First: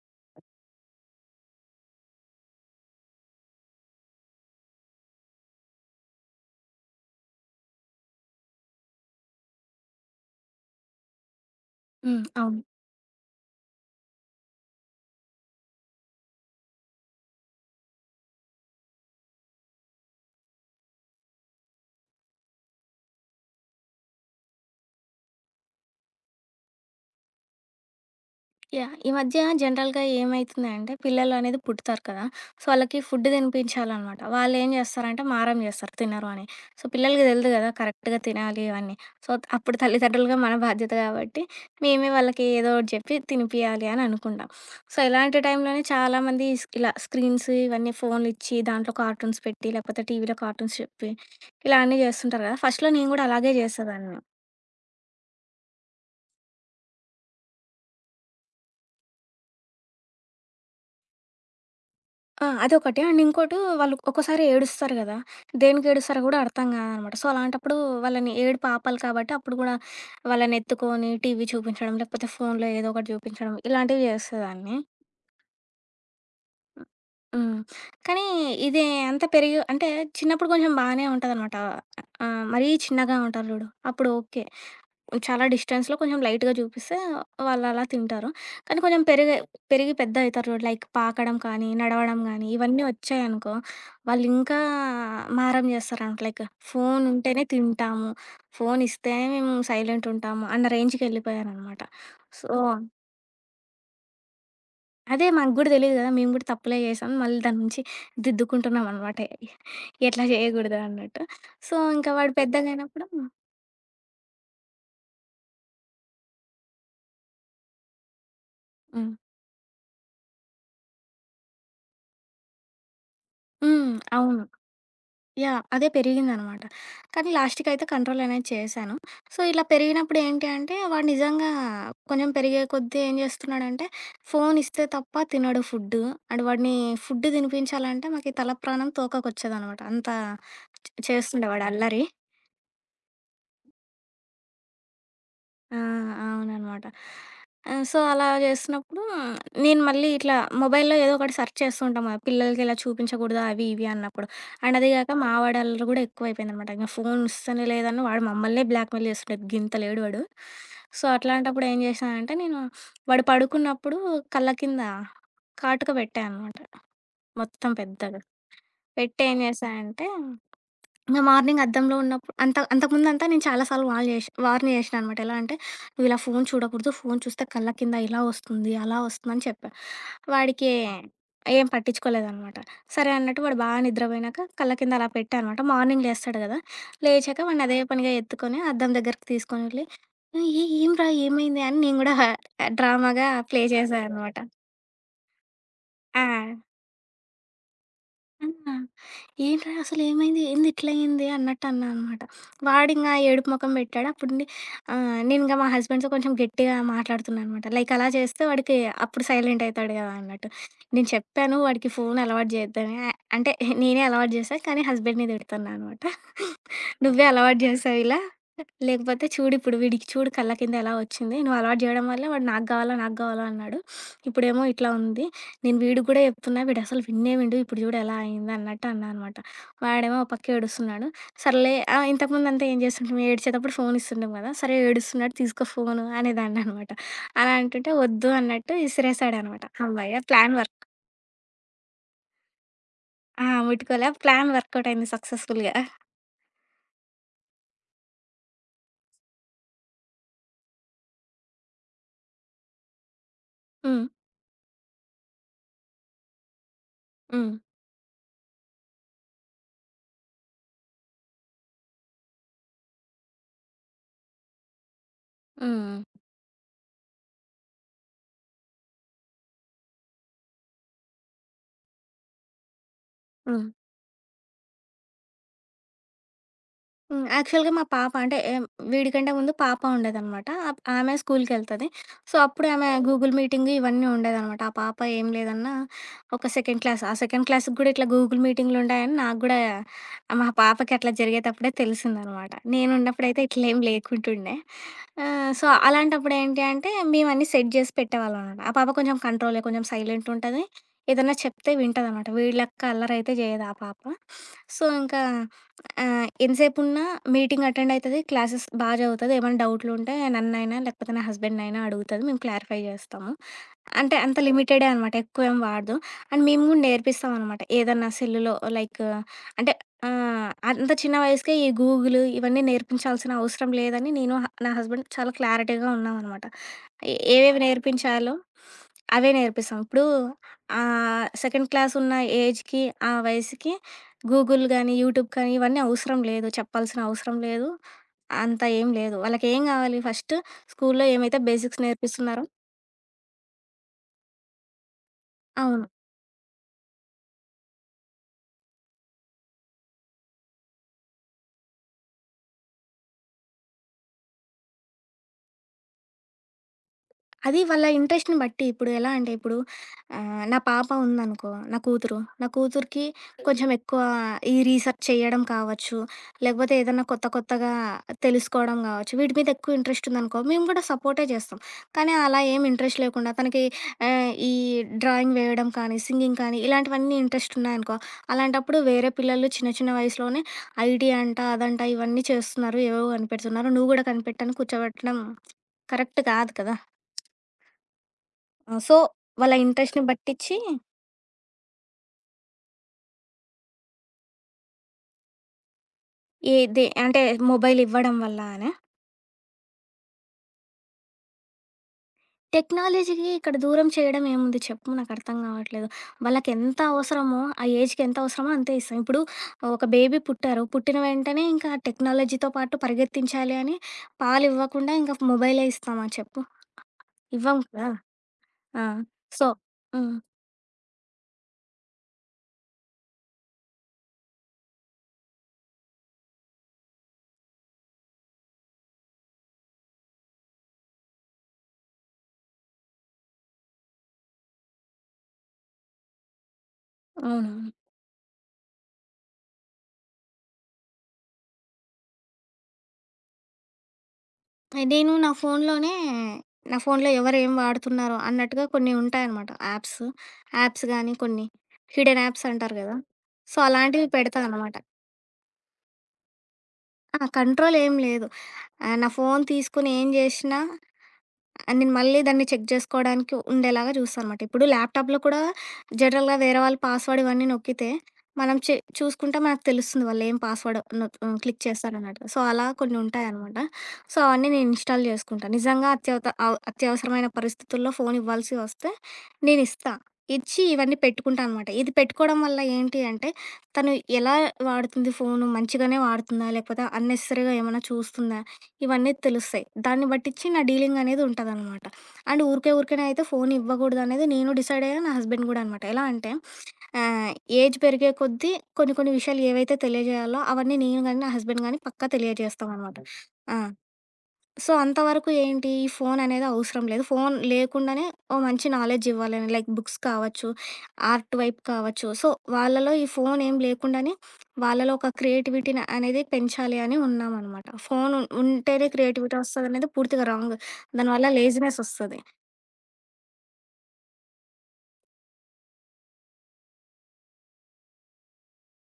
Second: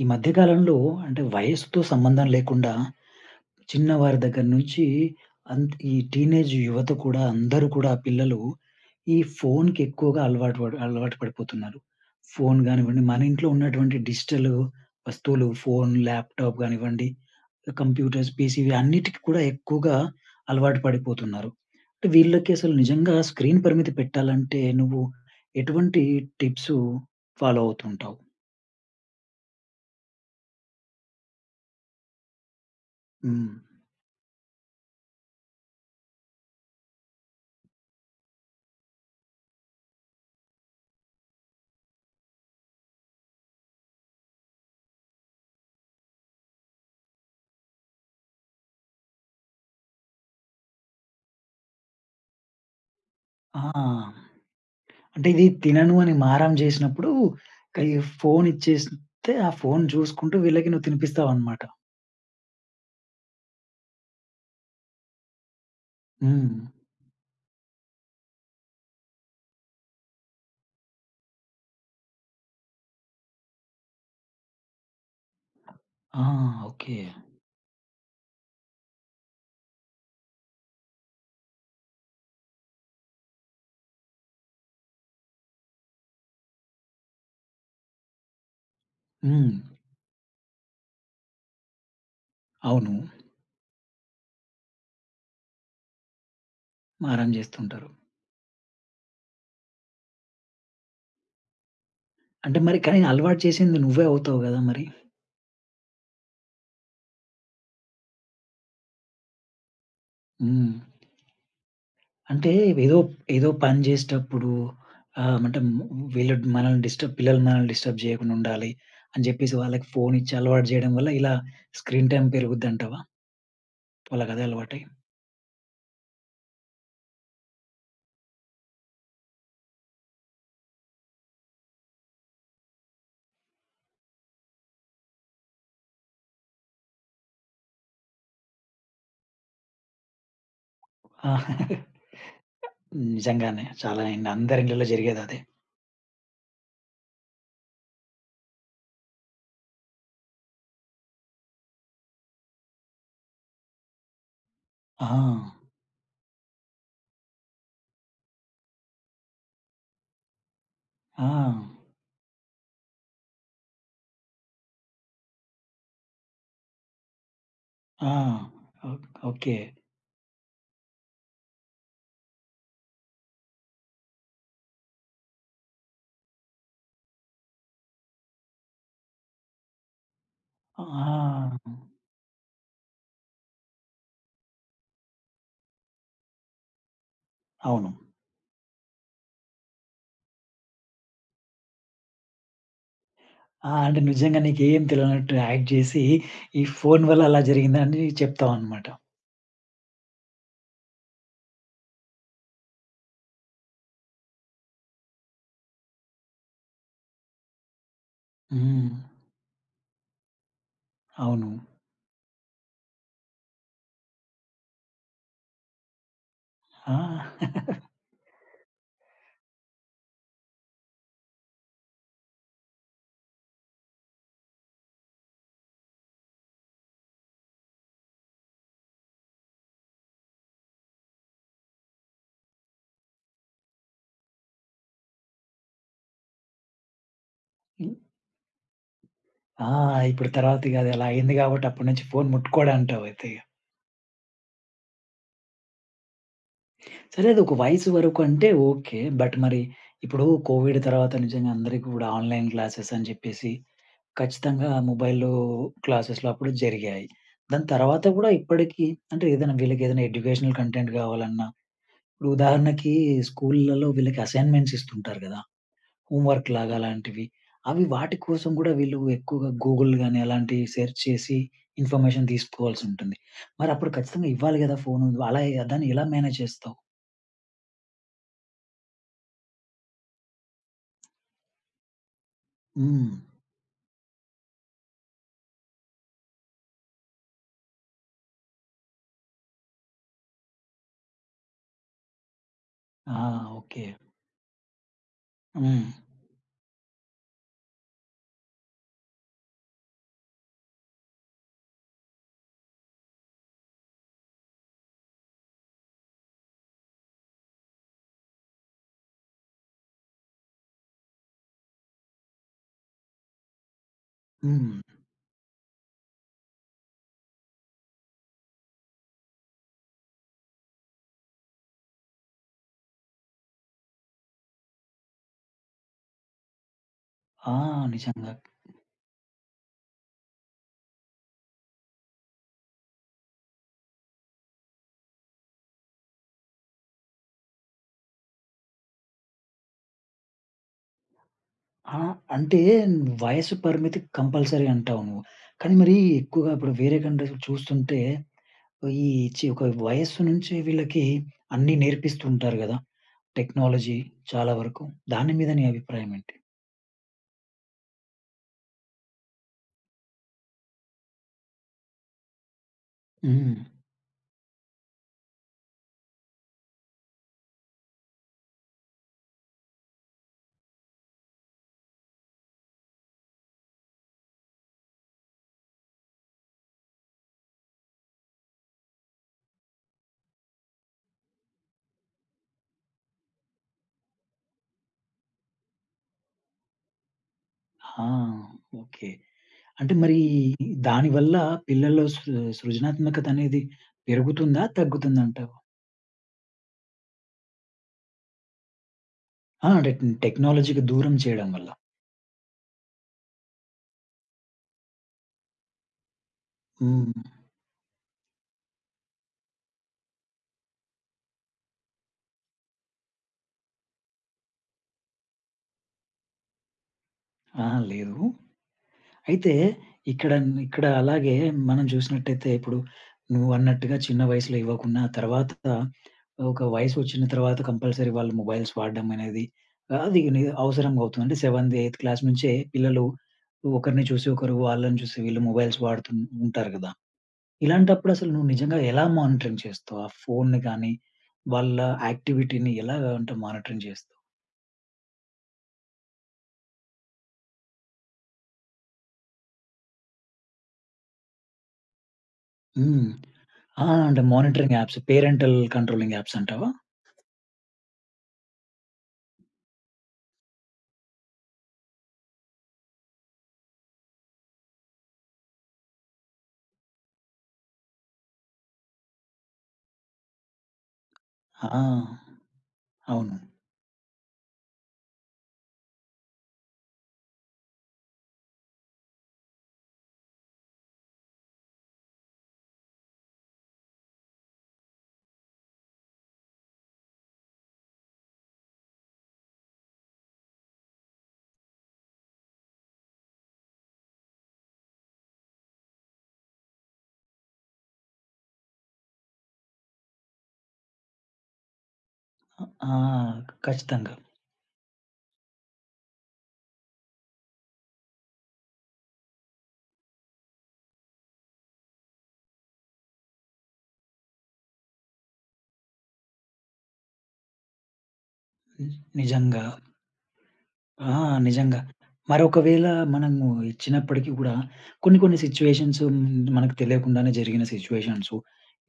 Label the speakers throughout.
Speaker 1: ఈ మధ్య కాలంలో అంటే వయస్సుతో సంబంధం లేకుండా చిన్నవారి దగ్గర నుంచి ఈ టీనేజ్ యువత కూడా అందరూ కూడా ఆ పిల్లలు ఈ ఫోన్‌కి ఎక్కువగా అలవాటు పడిపోతున్నారు.
Speaker 2: హ్మ్.
Speaker 1: ఫోన్
Speaker 2: అవును.
Speaker 1: గానివ్వండి, మన ఇంట్లో ఉన్నటువంటి డిజిటల్ వస్తువులు ఫోన్, ల్యాప్‌టాప్ గానివ్వండి, కంప్యూటర్స్, పీసీవి అన్నిటికి కూడా ఎక్కువగా అలవాటు పడిపోతున్నారు. అంటే వీళ్ళకి అసలు నిజంగా స్క్రీన్ పరిమితి పెట్టాలంటే నువ్వు ఎటువంటి టిప్స్ ఫాలో అవుతుంటావు?
Speaker 2: యాహ్! ఈ మధ్య జనరల్‌గా ఏమైతుందంటే పిల్లలు అనేది పుడతారు కదా! సో, వాళ్ళకి ఫుడ్
Speaker 1: హ్మ్.
Speaker 2: తినిపించాలనమాట. వాళ్ళేం చేస్తారంటే మారం చేస్తారు తినరు అని. సో, పిల్లలకి తెలీదు కదా! కరెక్ట్‌గా తినాలి ఇవన్నీ. సో, అప్పుడు తల్లిదండ్రులుగా మన బాధ్యత కాబట్టి మేమే వాళ్ళకి ఏదో ఒకటి చెప్పి తినిపియాలి అని అనుకుంటాం. సో, ఇలాంటి టైంలోనే చాలామంది ఇలా స్క్రీన్స్ ఇవన్నీ ఫోన్లు ఇచ్చి దాంట్లో కార్టూన్స్ పెట్టి లేకపోతే టీవీలో కార్టూన్స్ చెప్పి ఇలా అన్నీ చేస్తుంటారు కదా! ఫస్ట్‌లో నేను కూడా అలాగే
Speaker 1: ఆ!
Speaker 2: చేసేదాన్ని.
Speaker 1: అంటే ఇది తినను అని మారం జేసినప్పుడు, కై ఫోను ఇచ్చేస్తే, ఆ ఫోను జూసుకుంటూ వీళ్ళకి నువ్వు తినిపిస్తావనమాట.
Speaker 2: ఆ! అదొకటి. అండ్ ఇంకోటి వాళ్ళు ఒక్కోసారి ఏడుస్తారు గదా! దేనికి ఏడుస్తారో గూడా
Speaker 1: హ్మ్.
Speaker 2: అర్థం కాదనమాట. సో, అలాంటప్పుడు వాళ్ళని ఏడుపు ఆపాలి కాబట్టి అప్పుడు గూడా వాళ్ళని ఎత్తుకొని టీవీ చూపించడం, లేకపోతే ఫోన్‌లో ఏదో ఒకటి చూపించడం ఇలాంటివి చేసేదాన్ని.
Speaker 1: ఆ! ఓకే.
Speaker 2: హ్మ్. కానీ ఇది అంత పెరిగి అంటే చిన్నప్పుడు కొంచెం బానే ఉంటదనమాట. మరీ చిన్నగా ఉంటారు చూడు అప్పుడు ఓకే. చాలా డిస్టెన్స్‌లో కొంచెం లైట్‌గా చూపిస్తే వాళ్ళలా తింటారు. కానీ కొంచెం
Speaker 1: హ్మ్.
Speaker 2: పెరిగి పెద్ద అయితారు చూడు లైక్ పాకడం కానీ, నడవడం గానీ, ఇవన్నీ
Speaker 1: అవును.
Speaker 2: వచ్చాయనుకో వాళ్ళింకా మారం చేస్తారనమాట. లైక్ ఫోను
Speaker 1: మారం
Speaker 2: ఉంటేనే
Speaker 1: జేస్తుంటారు.
Speaker 2: తింటాము, ఫోను ఇస్తే మేము సైలెంటుంటాము అన్న రేంజ్‌కెళ్ళిపోయారనమాట. సో,
Speaker 1: అంటే మరి కానీ అలవాటు చేసింది నువ్వే అవుతావు గదా! మరి.
Speaker 2: అదే మాకు గూడా తెలీదు కదా! మేము గూడా తప్పులే చేశాం. మళ్ళీ దాని నుంచి దిద్దుకుంటున్నామనమాట. ఎట్లా
Speaker 1: హ్మ్.
Speaker 2: చేయకూడదు అన్నట్టు. సో, ఇంకా వాడు
Speaker 1: అంటే ఏదో,
Speaker 2: పెద్దగయినప్పుడు
Speaker 1: ఏదో పని జేసేటప్పుడు ఆహ్, అంటే వీళ్ళు మనల్ని డిస్టర్బ్ పిల్లలు మనల్ని డిస్టర్బ్ జేయకుండా ఉండాలి
Speaker 2: హ్మ్.
Speaker 1: అని జెప్పేసి వాళ్ళకి ఫోను ఇచ్చి అలవాటు జేయడం వల్ల ఇలా స్క్రీన్ టైమ్ పెరుగుద్దంటావా?
Speaker 2: హ్మ్. అవును.
Speaker 1: వాళ్ళకదే అలవాటై?
Speaker 2: యాహ్! అదే పెరిగిందనమాట. కానీ లాస్ట్‌కయితే కంట్రోల్ అనేది చేశాను. సో, ఇలా పెరిగినప్పుడు ఏంటి అంటే, వాడు నిజంగా కొంచెం పెరిగే కొద్దీ ఏం చేస్తున్నాడంటే, ఫోన్ ఇస్తే తప్ప తినడు ఫుడ్డు. అండ్ వాడిని ఫుడ్ తినిపించాలంటే మాకి తల ప్రాణం తోకకొచ్చేదనమాట. అంత
Speaker 1: ఆ!
Speaker 2: చేస్తుండేవాడు అల్లరి.
Speaker 1: నిజంగానే. చాలా అండి. అందరి ఇళ్లలో జరిగేదదే.
Speaker 2: ఆ! అవుననమాట. సో, అలా చేస్తున్నప్పుడు నేను మళ్ళీ ఇట్లా మొబైల్‌లో ఏదో ఒకటి సెర్చ్ చేస్తూ ఉంటాం కదా! పిల్లలకి ఇలా చూపించకూడదు అవి, ఇవి అన్నప్పుడు. అండ్ అది
Speaker 1: ఆ!
Speaker 2: కాక మా వాడి అల్లరి కూడా ఎక్కువైపోయిందనమాట. ఇంక ఫోన్ ఇస్తనే లేదని వాడు మమ్మల్నే బ్లాక్‌మెయిల్ చేస్తుంటాడు. గింత లేడు వాడు. సో,
Speaker 1: ఆ!
Speaker 2: అట్లాంటప్పుడు ఏం చేశానంటే నేను వాడు పడుకున్నప్పుడు కళ్ళ కింద కాటుక పెట్టా అనమాట మొత్తం
Speaker 1: ఆ!
Speaker 2: పెద్దగా.
Speaker 1: ఓ
Speaker 2: పెట్టి ఏం
Speaker 1: ఓకే.
Speaker 2: చేశా అంటే ఇంగ మార్నింగ్ అద్దంలో ఉన్నప్పుడు అంత అంతకుముందంతా నేను చాలా సార్లు వార్న్ చేషినా అనమాట. ఎలా అంటే, "నువ్విలా ఫోను చూడకూడదు. ఫోను చూస్తే కళ్ళ కింద ఇలా వస్తుంది, అలా వస్తుందని" చెప్పా. వాడికి
Speaker 1: ఆ!
Speaker 2: ఏం పట్టించుకోలేదనమాట. సరే అన్నట్టు వాడు బాగా నిద్రపోయినాక కళ్ళ కింద అలా పెట్టా అనమాట. మార్నింగ్ లేస్తాడు గదా! లేచాక వాడిని అదే
Speaker 1: అవును.
Speaker 2: పనిగా ఎత్తుకొని అద్దం దగ్గరికి తీసుకొని వెళ్లి, ఏంరా ఏమైంది?" అని నేను గూడా డ్రామాగా ప్లే
Speaker 1: ఆ! అంటే
Speaker 2: చేశా అనమాట.
Speaker 1: నిజంగా నీకేం తెలవనట్టు యాక్ట్ చేసి,
Speaker 2: ఆ!
Speaker 1: ఈ ఫోను వల్ల అలా జరిగిందని
Speaker 2: ఆ!
Speaker 1: చెప్తావన్నమాట.
Speaker 2: ఏంట్రా అసలు ఏమైంది? ఏంది ఇట్లా అయింది? అన్నట్టు అన్నా అనమాట. వాడింకా ఏడుపు మొఖం పెట్టాడు. అప్పుడుండి నేనింకా మా హస్బెండ్‌తో కొంచెం గట్టిగా మాట్లాడుతున్నా అనమాట. లైక్ అలా చేస్తే వాడికి
Speaker 1: హ్మ్.
Speaker 2: అప్పుడు సైలెంట్ అయితాడు కదా అన్నట్టు. నేను
Speaker 1: అవును.
Speaker 2: చెప్పాను వాడికి ఫోన్ అలవాటు చేయొద్దని. అంటే నేనే అలవాటు చేశా, కానీ హస్బెండ్‌ని తిడుతున్నా అనమాట.
Speaker 1: ఆ!
Speaker 2: "నువ్వే అలవాటు చేశావు ఇలా. లేకపోతే చూడిప్పుడు వీడికి చూడు కళ్ళ కింద ఎలా వచ్చింది. నువ్వు అలవాటు చేయడం వల్లే వాడు నాకు కావాలా, నాకు కావాలా అన్నాడు. ఇప్పుడేమో ఇట్లా ఉంది. నేను వీడికి కూడా చెప్తున్నా. వీడసలు విన్నే వినడు. ఇప్పుడు చూడు ఎలా అయింది అన్నట్టు అన్నా అనమాట. వాడేమో ఓ పక్క ఏడుస్తున్నాడు. సర్లే ఇంతకుముందంతా ఏం చేస్తుంటిమి? ఏడ్చేటప్పుడు ఫోన్ ఇస్తుంటిమి కదా! సరే ఏడుస్తున్నాడు తీసుకో ఫోను అనేదాన్ననమాట. అలా
Speaker 1: హ్మ్.
Speaker 2: అంటుంటే వద్దు అన్నట్టు ఇసిరేసాడనమాట.
Speaker 1: ఆ!
Speaker 2: హమ్మయ్య!
Speaker 1: ఇప్పుడు
Speaker 2: ప్లాన్
Speaker 1: తర్వాత ఇగ
Speaker 2: వర్క్
Speaker 1: అది అలా అయింది కాబట్టి అప్పటి నుంచి ఫోను ముట్టుకోడంటావు అయితే ఇగ.
Speaker 2: ఆ! ముట్టుకోలే. ప్లాన్ వర్కౌట్ అయింది సక్సెస్‌ఫుల్‌గా.
Speaker 1: సరే అది ఒక వయసు వరకు అంటే ఓకే. బట్ మరి ఇప్పుడు కోవిడ్ తర్వాత నిజంగా అందరికి కూడా ఆన్‌లైన్ క్లాసెస్ అని చెప్పేసి
Speaker 2: హ్మ్.
Speaker 1: ఖచ్చితంగా మొబైల్‌లో క్లాసెస్‌లో అప్పుడు జరిగాయి.
Speaker 2: హ్మ్.
Speaker 1: దాని తర్వాత గూడా ఇప్పటికి అంటే ఏదైనా వీళ్ళకేదైనా ఎడ్యుకేషనల్ కంటెంట్ గావాలన్నా, ఇప్పుడు ఉదాహరణకి స్కూల్‌లలో వీళ్ళకి అసైన్‌మెంట్స్ ఇస్తుంటారు గదా!
Speaker 2: హ్మ్.
Speaker 1: హోంవర్క్ లాగా అలాంటివి. అవి వాటి కోసం గూడా వీళ్ళు ఎక్కువగా గూగుల్ గాని అలాంటివి సెర్చ్ చేసి ఇన్ఫర్మేషన్ తీసుకోవాల్సుంటుంది.
Speaker 2: హ్మ్. హ్మ్.
Speaker 1: మరి అప్పుడు ఖచ్చితంగా ఇవ్వాలి గదా! ఫోను. అలా దాన్ని ఎలా మేనేజ్ చేస్తావు?
Speaker 2: హ్మ్. యాక్చువల్‌గా మా పాప అంటే వీడికంటే ముందు పాప ఉండేదనమాట. ఆమె స్కూల్‌కెళ్తది. సో, అప్పుడు ఆమె
Speaker 1: హ్మ్.
Speaker 2: గూగుల్ మీటింగ్ ఇవన్నీ ఉండేదనమాట. ఆ పాప ఏం లేదన్నా ఒక సెకండ్ క్లాస్. ఆ సెకండ్ క్లాస్‌కి గూడా ఇట్లా గూగుల్ మీటింగ్‌లుంటాయని నాకు గూడా మా పాపకి అట్లా జరిగేటప్పుడే తెలిసిందనమాట.
Speaker 1: ఆ!
Speaker 2: నేనున్నప్పుడైతే ఇట్లేం
Speaker 1: ఓకే.
Speaker 2: లేకుంటుండే. ఆ! సో,
Speaker 1: హ్మ్.
Speaker 2: అలాంటప్పుడు ఏంటి అంటే, మేమన్నీ సెట్ జేసి పెట్టేవాళ్ళమనమాట. ఆ పాప కొంచెం కంట్రోలే, కొంచెం సైలెంటుంటది. ఏదన్నా చెప్తే వింటదనమాట. వీళ్ళక్క అల్లరయితే జేయదు ఆ పాప. సో, ఇంకా ఎంతసేపున్నా మీటింగ్ అటెండయితది, క్లాసెస్ బా చదువుతది. ఏమైనా డౌట్లుంటే నన్నైనా, లేకపోతే నా హస్బెండ్‌నైనా అడుగుతది. మేము క్లారిఫై జేస్తాము. అంటే అంత
Speaker 1: హ్మ్.
Speaker 2: లిమిటెడే అనమాట. ఎక్కువేం వాడదు. అండ్ మేము గూడా నేర్పిస్తామనమాట. ఏదన్నా సెల్లులో లైక్ అంటే ఆ! అంత చిన్న వయసుకే ఈ గూగుల్ ఇవన్నీ నేర్పించాల్సిన అవసరం లేదని నేను, నా హస్బెండ్ చాలా క్లారిటీగా ఉన్నామనమాట.
Speaker 1: ఆ!
Speaker 2: ఏవేవి
Speaker 1: నిజంగా.
Speaker 2: నేర్పించాలో అవే నేర్పిస్తాం. ఇప్పుడు సెకండ్ క్లాస్ ఉన్న ఏజ్‌కి, ఆ వయసుకి గూగుల్ గానీ, యూట్యూబ్ కానీ ఇవన్నీ అవసరం లేదు. చెప్పాల్సిన అవసరం లేదు. అంత ఏం లేదు. వాళ్ళకేం కావాలి ఫస్ట్ స్కూల్లో ఏమైతే బేసిక్స్
Speaker 1: ఆ!
Speaker 2: నేర్పిస్తున్నారో
Speaker 1: అంటే వయసు పరిమితి కంపల్సరీ అంటావు నువ్వు. కానీ
Speaker 2: అవును.
Speaker 1: మరి ఎక్కువగా ఇప్పుడు వేరే కంట్రీస్‌లో చూస్తుంటే ఈ ఒక వయస్సు నుంచి వీళ్ళకి అన్నీ నేర్పిస్తూ ఉంటారు గదా! టెక్నాలజీ చాలా వరకు. దాని మీద నీ అభిప్రాయం ఏంటి?
Speaker 2: అది వాళ్ళ ఇంట్రెస్ట్‌ని బట్టి. ఇప్పుడు ఎలా అంటే ఇప్పుడు నా పాప ఉందనుకో, నా కూతురు. నా కూతురికి
Speaker 1: హ్మ్.
Speaker 2: కొంచెం ఎక్కువ ఈ రీసెర్చ్ చేయడం కావచ్చు, లేకపోతే ఏదన్నా కొత్త కొత్తగా తెలుసుకోవడం కావచ్చు, వీటి మీద ఎక్కువ ఇంట్రెస్ట్ ఉందనుకో, మేము కూడా సపోర్టే చేస్తాం. కానీ అలా ఏం ఇంట్రెస్ట్ లేకుండా తనకి ఈ డ్రాయింగ్ వేయడం కానీ, సింగింగ్ కానీ ఇలాంటివన్నీ ఇంట్రెస్ట్ ఉన్నాయనుకో, అలాంటప్పుడు వేరే పిల్లలు చిన్న చిన్న వయసులోనే ఐటీ అంట, అదంట ఇవన్నీ చేస్తున్నారు, ఏవేవో కనిపెడుతున్నారు, నువ్వు కూడా కనిపెట్టని కూర్చోబెట్టడం కరెక్ట్ కాదు కదా!
Speaker 1: ఆ!
Speaker 2: ఆ! So,
Speaker 1: okay.
Speaker 2: వాళ్ళ
Speaker 1: అంటే
Speaker 2: ఇంట్రెస్ట్‌ని
Speaker 1: మరి
Speaker 2: బట్టిచ్చి
Speaker 1: దానివల్ల పిల్లల్లో సృజనాత్మకత అనేది పెరుగుతుందా? తగ్గుతుందంటావు?
Speaker 2: ఏది అంటే మొబైల్ ఇవ్వడం వల్ల అనా?
Speaker 1: ఆ! అంటే టెక్నాలజీకి దూరం చేయడం వల్ల.
Speaker 2: టెక్నాలజీకి ఇక్కడ దూరం చేయడం ఏముంది చెప్పు నాకర్థం కావట్లేదు. వాళ్ళకెంత
Speaker 1: హ్మ్.
Speaker 2: అవసరమో, ఆ ఏజ్‌కి ఎంత అవసరమో అంతే ఇస్తాం. ఇప్పుడు ఒక బేబీ పుట్టారు. పుట్టిన వెంటనే ఇంకా టెక్నాలజీతో పాటు పరిగెత్తించాలి అని పాలివ్వకుండా ఇంక మొబైలే ఇస్తామా చెప్పు? ఇవ్వం
Speaker 1: ఆ!
Speaker 2: కదా!
Speaker 1: లేదు.
Speaker 2: ఆ! సో
Speaker 1: అయితే
Speaker 2: హ్మ్.
Speaker 1: ఇక్కడ ఇక్కడ అలాగే మనం చూసినట్టయితే ఇప్పుడు నువ్వన్నట్టుగా చిన్న వయసులో ఇవ్వకున్నా తర్వాత ఒక వయసు వచ్చిన తర్వాత కంపల్సరీ వాళ్ళు మొబైల్స్ వాడడం అనేది అది అవసరం అవుతుంది. అంటే సెవెంత్ ఎయిత్ క్లాస్ నుంచే పిల్లలు ఒకరిని చూసి ఒకరు వాళ్ళని చూసి వీళ్ళు మొబైల్స్ వాడుతూ ఉంటారు కదా.
Speaker 2: అవునవును.
Speaker 1: ఇలాంటప్పుడు అసలు నువ్వు నిజంగా ఎలా మానిటరింగ్ చేస్తావు? ఆ ఫోన్‌ని కానీ వాళ్ళ యాక్టివిటీని ఎలా అంటే మానిటరింగ్ చేస్తావు?
Speaker 2: నేను నా ఫోన్‌లోనే నా ఫోన్‌లో ఎవరేం వాడుతున్నారో అన్నట్టుగా కొన్ని ఉంటాయనమాట యాప్స్. యాప్స్ గానీ కొన్ని హిడెన్ యాప్స్ అంటారు గదా!
Speaker 1: హ్మ్.
Speaker 2: సో,
Speaker 1: ఆ!
Speaker 2: అలాంటివి
Speaker 1: అంటే
Speaker 2: పెడతా
Speaker 1: మానిటరింగ్
Speaker 2: అనమాట.
Speaker 1: యాప్స్ పేరెంటల్ కంట్రోలింగ్ యాప్స్ అంటావా?
Speaker 2: ఆ! కంట్రోల్ ఏం లేదు. ఆ! నా ఫోను తీసుకొని ఏం జేషినా నేను మళ్ళీ దాన్ని చెక్ జేసుకోవడానికి ఉండేలాగా జూస్తానమాట. ఇప్పుడు ల్యాప్‌టాప్‌లో కూడా జనరల్‌గా వేరే వాళ్ళు పాస్‌వర్డ్ ఇవన్నీ నొక్కితే, మనం చె చూసుకుంటే మనకు తెలుస్తుంది వాళ్ళేం పాస్‌వర్డ్ నొక్ హ్మ్. క్లిక్
Speaker 1: ఆ!
Speaker 2: చేస్తారన్నట్టు. సో, అలా కొన్ని
Speaker 1: అవును.
Speaker 2: ఉంటాయనమాట. సో, అవన్నీ నేను ఇన్‌స్టాల్ జేసుకుంటా. నిజంగా అత్యవత అవ్ అత్యవసరమైన పరిస్థితుల్లో ఫోను ఇవ్వాల్సి వస్తే నేనిస్తా. ఇచ్చి ఇవన్నీ పెట్టుకుంటా అనమాట. ఇది పెట్టుకోవడం వల్ల ఏంటి అంటే, తను ఎలా వాడుతుంది ఫోను మంచిగానే వాడుతుందా? లేకపోతే అన్నెసెసరీగా ఏమన్నా చూస్తుందా? ఇవన్నీ తెలుస్తాయి. దాన్ని బట్టిచ్చి నా డీలింగ్ అనేది ఉంటదనమాట. అండ్ ఊరికేనే అయితే ఫోన్ ఇవ్వకూడదు అనేది నేను డిసైడ్ అయ్యా. నా హస్బెండ్ గూడా అనమాట. ఎలా అంటే ఆహ్, ఏజ్ పెరిగే కొద్దీ కొన్ని కొన్ని విషయాలు ఏవైతే తెలియజేయాలో అవన్నీ నేను గాని, నా హస్బెండ్ గాని పక్కా
Speaker 1: ఆ!
Speaker 2: తెలియజేస్తామనమాట. ఆ!
Speaker 1: ఖచ్చితంగా.
Speaker 2: సో, అంతవరకు ఏంటి? ఈ ఫోననేది అవసరం లేదు. ఫోన్ లేకుండానే ఓ మంచి నాలెడ్జ్ ఇవ్వాలని లైక్ బుక్స్ కావచ్చు, ఆర్ట్ వైపు కావచ్చు. సో, వాళ్ళలో ఈ ఫోన్ ఏం లేకుండానే వాళ్ళలో ఒక క్రియేటివిటీని అనేది పెంచాలి అని ఉన్నామనమాట. ఫోన్ ఉంటేనే
Speaker 1: హ్మ్.
Speaker 2: క్రియేటివిటీ
Speaker 1: నిజంగా.
Speaker 2: వస్తదనేది పూర్తిగా రాంగ్.
Speaker 1: ఆ!
Speaker 2: దానివల్ల
Speaker 1: నిజంగా.
Speaker 2: లేజినెస్ వస్తది.
Speaker 1: మరొకవేళ మనము ఇచ్చినప్పటికి గూడా కొన్ని కొన్ని సిట్యుయేషన్స్ మనకు తెలియకుండానే జరిగిన సిట్యుయేషన్స్,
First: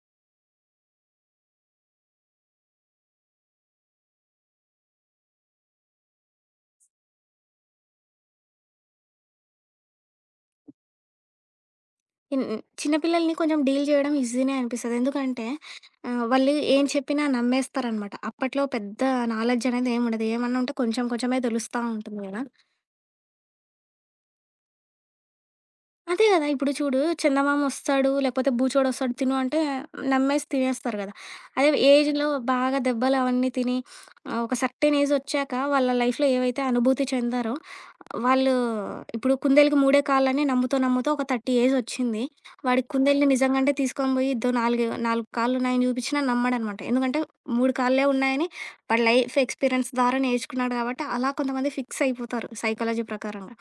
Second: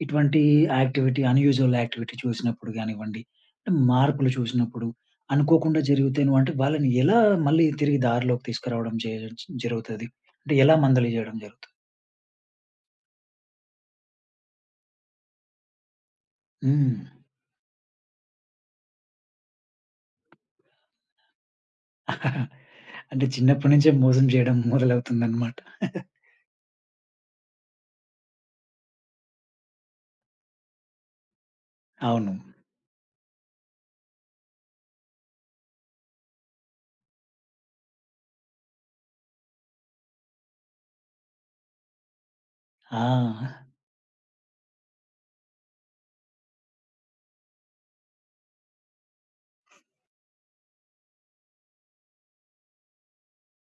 Speaker 1: ఇటువంటి యాక్టివిటీ అన్‌యూజువల్ యాక్టివిటీ చూసినప్పుడు గానివ్వండి, మార్పులు చూసినప్పుడు అనుకోకుండా జరిగితే నువ్వంటే వాళ్ళని ఎలా మళ్ళీ తిరిగి దారిలోకి తీసుకురావడం చేయొచ్చు జరుగుతది? అంటే ఎలా మందలి జేయడం జరుగుతుంది?
Speaker 2: ఇన్ చిన్న పిల్లల్ని కొంచెం డీల్ చేయడం ఈజీనే అనిపిస్తది. ఎందుకంటే వాళ్ళు ఏం
Speaker 1: హ్మ్.
Speaker 2: చెప్పినా నమ్మేస్తారనమాట. అప్పట్లో పెద్ద నాలెడ్జ్ అనేది ఏముండదు. ఏమన్నా ఉంటే కొంచెం కొంచెమే తెలుస్తా ఉంటుంది గదా!
Speaker 1: అంటే చిన్నప్పటి నుంచే మోసం జేయడం మొదలవుతుందన్నమాట.
Speaker 2: అదే గదా! ఇప్పుడు చూడు చందమామొస్తాడు, లేకపోతే బూచోడొస్తాడు తిను అంటే నమ్మేసి తినేస్తారు గదా! అదే ఏజ్‌లో
Speaker 1: అవును.
Speaker 2: బాగా దెబ్బలు అవన్నీ తిని ఒక సర్టెన్ ఏజొచ్చాక వాళ్ళ లైఫ్‌లో ఏవైతే అనుభూతి చెందారో వాళ్ళు ఇప్పుడు కుందేలుకి మూడే కాళ్ళని నమ్ముతూ, నమ్ముతూ ఒక 30 ఏజొచ్చింది. వాడికి
Speaker 1: ఆ!
Speaker 2: కుందేలుని నిజంగంటే తీసుకొని బోయి ఇద్దో నాలుగు నాలుగు కాళ్ళున్నాయని జూపిచ్చినా నమ్మడనమాట. ఎందుకంటే మూడు కాళ్ళే ఉన్నాయని వాడు లైఫ్ ఎక్స్పీరియన్స్ ద్వారా నేర్చుకున్నాడు కాబట్టి అలా కొంతమంది ఫిక్స్ అయిపోతారు సైకాలజీ ప్రకారంగా.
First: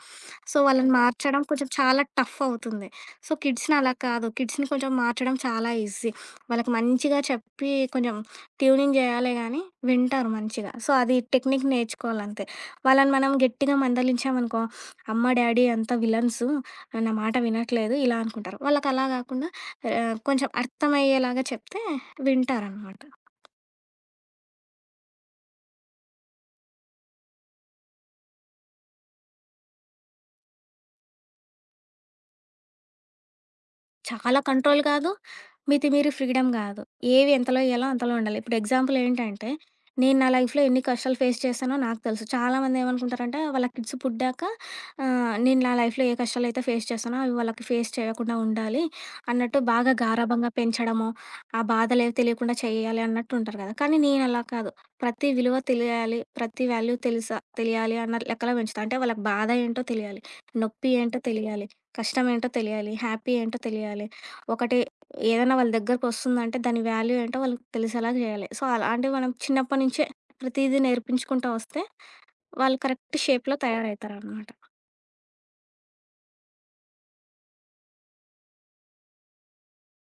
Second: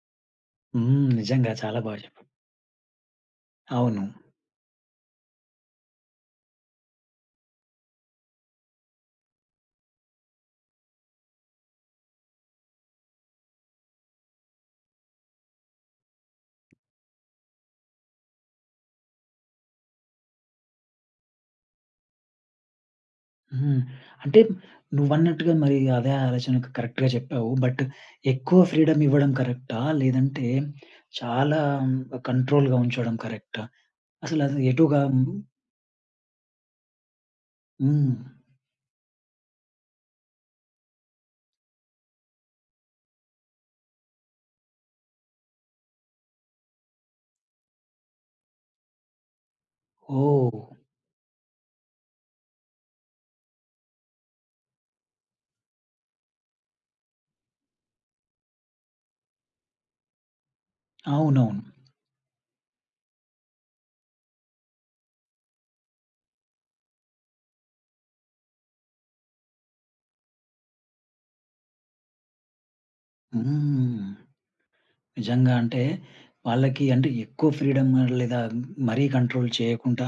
Speaker 2: సో, వాళ్ళని
Speaker 1: హ్మ్.
Speaker 2: మార్చడం
Speaker 1: నిజంగా
Speaker 2: కొంచెం
Speaker 1: చాలా బాగా
Speaker 2: చాలా
Speaker 1: చెప్పావు.
Speaker 2: టఫ్ అవుతుంది. సో, కిడ్స్‌ని అలా
Speaker 1: అవును.
Speaker 2: కాదు. కిడ్స్‌ని కొంచెం మార్చడం చాలా ఈజీ. వాళ్ళకి మంచిగా చెప్పి కొంచెం ట్యూనింగ్ చేయాలే గానీ వింటారు మంచిగా. సో, అది టెక్నిక్ నేర్చుకోవాలంతే. వాళ్ళని మనం గట్టిగా మందలించామనుకో, అమ్మ, డ్యాడీ అంతా విలన్సు నా మాట వినట్లేదు ఇలా అనుకుంటారు. వాళ్ళకలా గాకుండా కొంచెం అర్థమయ్యేలాగా చెప్తే వింటారనమాట.
Speaker 1: హ్మ్. అంటే నువ్వన్నట్టుగా మరి అదే ఆలోచన కరెక్ట్‌గా చెప్పావు. బట్ ఎక్కువ ఫ్రీడమ్ ఇవ్వడం కరెక్టా? లేదంటే చాలా కంట్రోల్‌గా ఉంచడం కరెక్టా?
Speaker 2: చాలా
Speaker 1: అసలది
Speaker 2: కంట్రోల్
Speaker 1: ఎటుగా
Speaker 2: కాదు. మితిమీరి ఫ్రీడమ్ కాదు. ఏవి ఎంతలో ఇయ్యాలో అంతలో
Speaker 1: హ్మ్.
Speaker 2: ఉండాలి. ఇప్పుడు ఎగ్జాంపుల్ ఏంటంటే, నేను నా లైఫ్‌లో ఎన్ని కష్టాలు ఫేస్ చేశానో నాకు తెలుసు. చాలామంది ఏమనుకుంటారంటే, వాళ్ళ కిడ్స్ పుట్టాక నేను నా లైఫ్‌లో ఏ కష్టాలైతే ఫేస్ చేశానో, అవి వాళ్ళకి ఫేస్ చేయకుండా ఉండాలి అన్నట్టు బాగా గారాబంగా
Speaker 1: ఓహ్!
Speaker 2: పెంచడము, ఆ బాధలేవి తెలియకుండా చేయాలి అన్నట్టు ఉంటారు కదా! కానీ నేను అలా కాదు. ప్రతి విలువ తెలియాలి, ప్రతి వాల్యూ తెలుసా తెలియాలి అన్న లెక్కలో పెంచుతా. అంటే వాళ్ళకి బాధ ఏంటో తెలియాలి, నొప్పి ఏంటో
Speaker 1: అవునవును.
Speaker 2: తెలియాలి. కష్టం ఏంటో తెలియాలి. హ్యాపీ ఏంటో తెలియాలి. ఒకటి ఏదైనా వాళ్ళ దగ్గరకొస్తుందంటే దాని వాల్యూ ఏంటో వాళ్ళకి తెలిసేలా చేయాలి. సో, అలాంటివి మనం చిన్నప్పటి నుంచే ప్రతీదీ నేర్పించుకుంటా వస్తే వాళ్ళు కరెక్ట్ షేప్‌లో
Speaker 1: హ్మ్.
Speaker 2: తయారవుతారనమాట.
Speaker 1: నిజంగా అంటే వాళ్ళకి అంటే ఎక్కువ ఫ్రీడమ్ లేదా మరీ కంట్రోల్ చేయకుండా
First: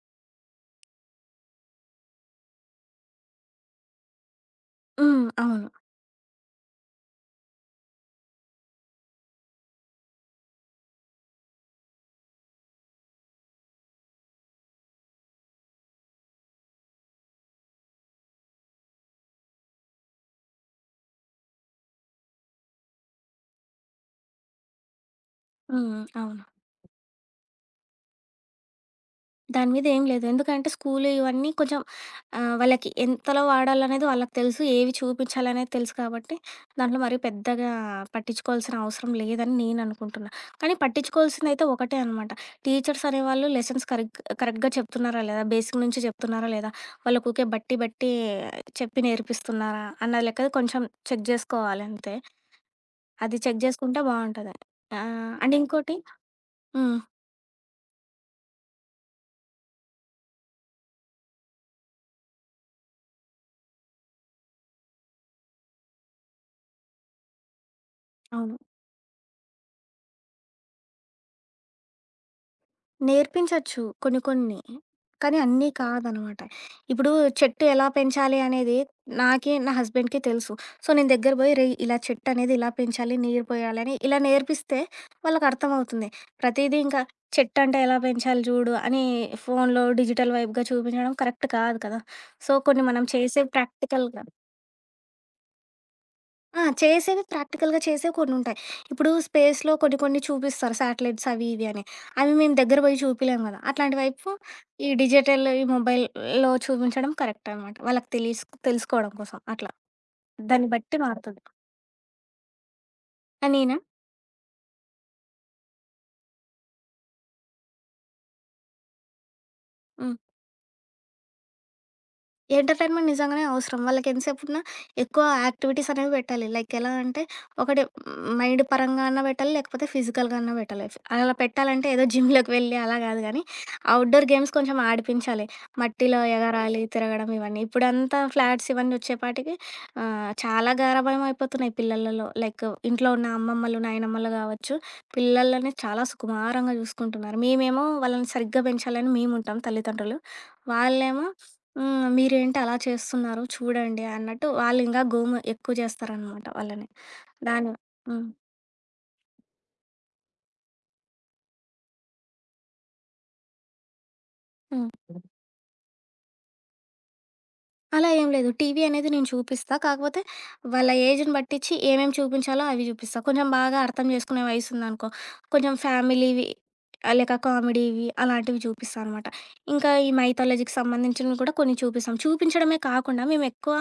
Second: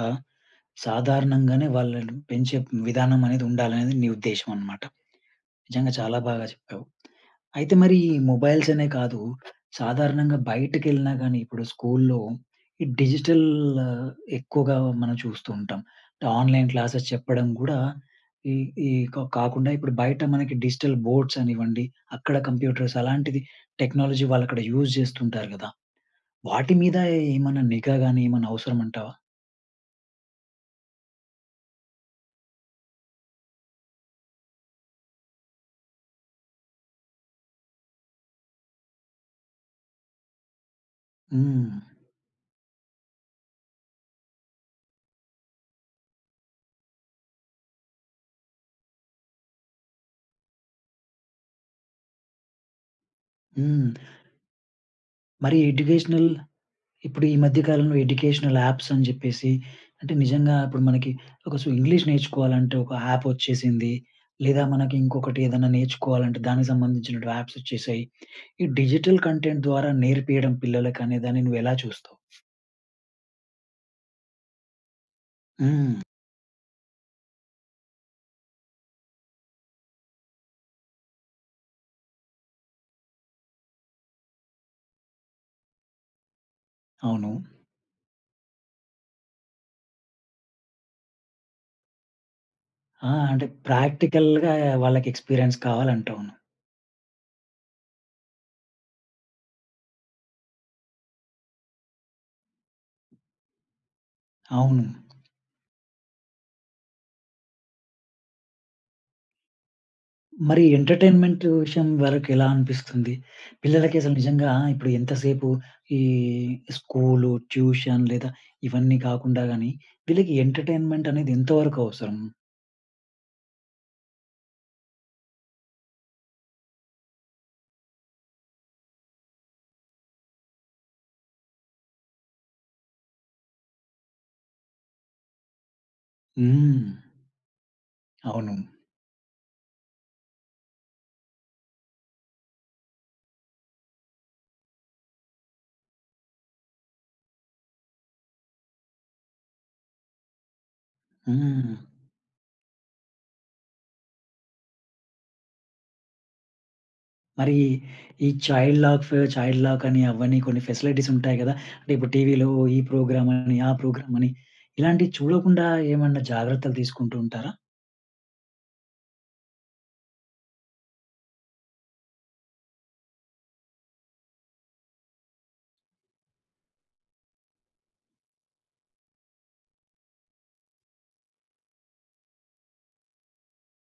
Speaker 1: సాధారణంగానే వాళ్ళను పెంచే విధానం అనేది ఉండాలనేది నీ ఉద్దేశ్యం అన్నమాట.
Speaker 2: హ్మ్. అవును.
Speaker 1: నిజంగా చాలా బాగా చెప్పావు. అయితే మరి ఈ మొబైల్స్ అనే కాదు. సాధారణంగా బయటికెళ్ళినా గానీ, ఇప్పుడు స్కూల్లో ఈ డిజిటల్ ఆ, ఎక్కువగా మనం చూస్తూ ఉంటాం. ఆన్‌లైన్ క్లాసెస్ చెప్పడం గూడా ఈ ఈ కా కాకుండా ఇప్పుడు బయట మనకి డిజిటల్ బోర్డ్స్ అనివ్వండి, అక్కడ కంప్యూటర్స్ అలాంటిది టెక్నాలజీ వాళ్ళక్కడ యూజ్ చేస్తుంటారు గదా!
Speaker 2: హ్మ్. అవును.
Speaker 1: వాటి మీద ఏమన్నా నిఘా గానీ ఏమన్నా అవసరమంటావా?
Speaker 2: దాని మీద ఏం లేదు. ఎందుకంటే స్కూలు ఇవన్నీ కొంచెం వాళ్ళకి ఎంతలో వాడాలనేది వాళ్ళకి తెలుసు. ఏవి చూపించాలనేది తెలుసు కాబట్టి, దాంట్లో మరీ పెద్దగా పట్టించుకోవాల్సిన అవసరం లేదని నేననుకుంటున్నా. కానీ పట్టించుకోవాల్సిందయితే
Speaker 1: హ్మ్.
Speaker 2: ఒకటే అనమాట. టీచర్స్ అనేవాళ్ళు లెసన్స్ కరెక్ట్ కరెక్ట్‌గా చెప్తున్నారా లేదా? బేసిక్ నుంచి చెప్తున్నారా లేదా? వాళ్ళకి ఊకే బట్టి బట్టి చెప్పి నేర్పిస్తున్నారా? అన్న లెక్కది కొంచెం చెక్ జేసుకోవాలి అంతే. అది చెక్
Speaker 1: హ్మ్.
Speaker 2: జేసుకుంటే బావుంటది. అండ్
Speaker 1: మరి
Speaker 2: ఇంకోటి
Speaker 1: ఎడ్యుకేషనల్
Speaker 2: హ్మ్.
Speaker 1: ఇప్పుడు ఈ మధ్య కాలంలో ఎడ్యుకేషనల్ యాప్స్ అని జెప్పేసి, అంటే నిజంగా ఇప్పుడు మనకి ఒక సో, ఇంగ్లీష్ నేర్చుకోవాలంటే ఒక యాప్ ఒచ్చేసింది. లేదా మనకి ఇంకొకటి ఏదైనా నేర్చుకోవాలంటే దానికి సంబంధించిన యాప్స్ ఒచ్చేసాయి.
Speaker 2: అవును.
Speaker 1: ఈ డిజిటల్ కంటెంట్ ద్వారా నేర్పియడం పిల్లలకనే దాన్ని నువ్వెలా చూస్తావు?
Speaker 2: నేర్పించొచ్చు కొన్ని కొన్ని. కానీ అన్నీ
Speaker 1: హ్మ్.
Speaker 2: కాదనమాట. ఇప్పుడు చెట్టు ఎలా పెంచాలి అనేది నాకి, నా హస్బెండ్‌కి తెలుసు. సో, నేను దగ్గర బోయి రేయ్! ఇలా చెట్టు అనేది ఇలా పెంచాలి, నీరు పోయాలి అని ఇలా నేర్పిస్తే వాళ్ళకర్థమవుతుంది. ప్రతీదీ ఇంకా
Speaker 1: అవును.
Speaker 2: చెట్టంటే ఎలా పెంచాలి జూడు అని ఫోన్‌లో డిజిటల్ వైబ్‌గా చూపించడం కరెక్ట్ కాదు కదా! సో, కొన్ని మనం
Speaker 1: ఆ!
Speaker 2: చేసే
Speaker 1: అంటే
Speaker 2: ప్రాక్టికల్‌గా
Speaker 1: ప్రాక్టికల్‌గా వాళ్ళకి ఎక్స్‌పీరియన్స్ కావాలంటావు.
Speaker 2: ఆ! చేసేవి ప్రాక్టికల్‌గా చేసేవి కొన్నుంటాయి. ఇప్పుడు స్పేస్‌లో కొన్ని కొన్ని చూపిస్తారు శాటిలైట్స్ అవి ఇవి అని. అవి మేము దగ్గర పోయి చూపిలేము కదా! అట్లాంటి వైపు
Speaker 1: అవును.
Speaker 2: ఈ డిజిటల్ ఈ మొబైల్‌లో చూపించడం కరెక్ట్ అనమాట. వాళ్ళకి తెలుసుకోవడం కోసం అట్లా.
Speaker 1: మరి
Speaker 2: దాన్ని బట్టి
Speaker 1: ఎంటర్‌టైన్‌మెంట్
Speaker 2: మారుతది.
Speaker 1: విషయం వరకెలా అనిపిస్తుంది?
Speaker 2: ఆ! నేనా?
Speaker 1: పిల్లలకి అసలు నిజంగా ఇప్పుడు ఎంతసేపు ఈ స్కూలు, ట్యూషన్ లేదా ఇవన్నీ కాకుండా గాని,
Speaker 2: హ్మ్.
Speaker 1: వీళ్ళకి ఎంటర్‌టైన్‌మెంట్ అనేది ఎంతవరకు అవసరం?
Speaker 2: ఎంటర్‌టైన్‌మెంట్ నిజంగానే అవసరం. వాళ్ళకెంతసేపున్నా ఎక్కువ యాక్టివిటీస్ అనేవి పెట్టాలి. లైక్ ఎలా అంటే ఒకటి మైండ్ పరంగా అన్నా పెట్టాలి, లేకపోతే ఫిజికల్‌గా అన్నా పెట్టాలి. అలా పెట్టాలంటే ఏదో జిమ్‌లోకి వెళ్ళి అలా గాదు గానీ, అవుట్‌డోర్ గేమ్స్ కొంచెం ఆడిపించాలి. మట్టిలో ఎగరాలి,
Speaker 1: హ్మ్.
Speaker 2: తిరగడం ఇవన్నీ. ఇప్పుడంతా
Speaker 1: అవును.
Speaker 2: ఫ్లాట్స్ ఇవన్నీ వచ్చేపాటికి చాలా గారాబంం అయిపోతున్నాయి పిల్లలలో. లైక్ ఇంట్లో ఉన్న అమ్మమ్మలు, నాయనమ్మలు గావచ్చు, పిల్లలని చాలా సుకుమారంగా చూసుకుంటున్నారు. మేమేమో వాళ్ళని సరిగ్గా పెంచాలని మేముంటాం తల్లిదండ్రులు. వాళ్ళేమో
Speaker 1: హ్మ్.
Speaker 2: హ్మ్. మీరేంటి అలా చేస్తున్నారు చూడండి అన్నట్టు, వాళ్ళింకా గోము ఎక్కువ చేస్తారనమాట వాళ్ళని.
Speaker 1: మరి
Speaker 2: దాని హ్మ్.
Speaker 1: ఈ చైల్డ్ లాక్, చైల్డ్ లాక్ అని అవన్నీ కొన్ని ఫెసిలిటీస్ ఉంటాయి కదా! అంటే ఇప్పుడు టీవీలో ఈ ప్రోగ్రామ్ అని, ఆ ప్రోగ్రామ్ అని
Speaker 2: హ్మ్.
Speaker 1: ఇలాంటివి చూడకుండా ఏమన్నా జాగ్రత్తలు తీసుకుంటూ ఉంటారా?
Speaker 2: అలా ఏం లేదు. టీవీ అనేది నేను చూపిస్తా. కాకపోతే వాళ్ళ ఏజ్‌ని బట్టిచ్చి ఏమేమి చూపించాలో అవి చూపిస్తా. కొంచెం బాగా అర్థం చేసుకునే వయసుందనుకో, కొంచెం ఫ్యామిలీవి లేక కామెడీవి అలాంటివి చూపిస్తా అనమాట. ఇంకా ఈ మైథాలజీకి సంబంధించినవి కూడా కొన్ని చూపిస్తాం. చూపించడమే కాకుండా మేమెక్కువ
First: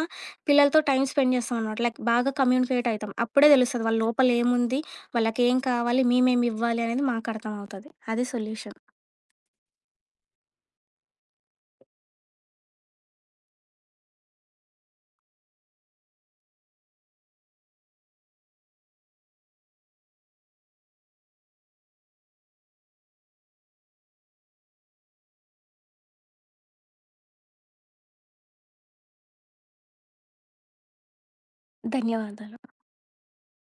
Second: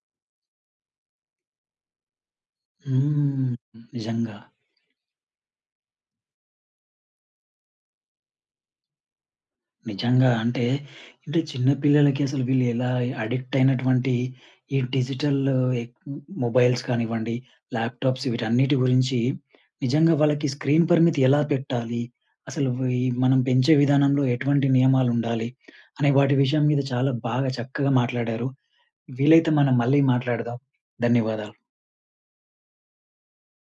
Speaker 2: పిల్లలతో టైమ్ స్పెండ్ చేస్తాం అనమాట. లైక్ బాగా కమ్యూనికేట్ అయితాం. అప్పుడే
Speaker 1: హ్మ్.
Speaker 2: తెలుస్తది వాళ్ళ లోపల
Speaker 1: నిజంగా.
Speaker 2: ఏముంది, వాళ్ళకేం కావాలి, మేమేమివ్వాలి అనేది మాకు అర్థమవుతది. అది సొల్యూషన్.
Speaker 1: నిజంగా. అంటే, అంటే చిన్న పిల్లలకి అసలు వీళ్ళు ఎలా అడిక్ట్ అయినటువంటి ఈ డిజిటల్ ఎక్ మొబైల్స్ కానివ్వండి, ల్యాప్‌టాప్స్ వీటన్నిటి గురించి నిజంగా వాళ్ళకి స్క్రీన్ పరిమితి ఎలా పెట్టాలి? అసలు ఈ మనం పెంచే విధానంలో ఎటువంటి నియమాలుండాలి? అనే వాటి విషయం మీద చాలా బాగా చక్కగా మాట్లాడారు. వీలైతే మనం మళ్ళీ మాట్లాడదాం. ధన్యవాదాలు.
Speaker 2: ధన్యవాదాలు.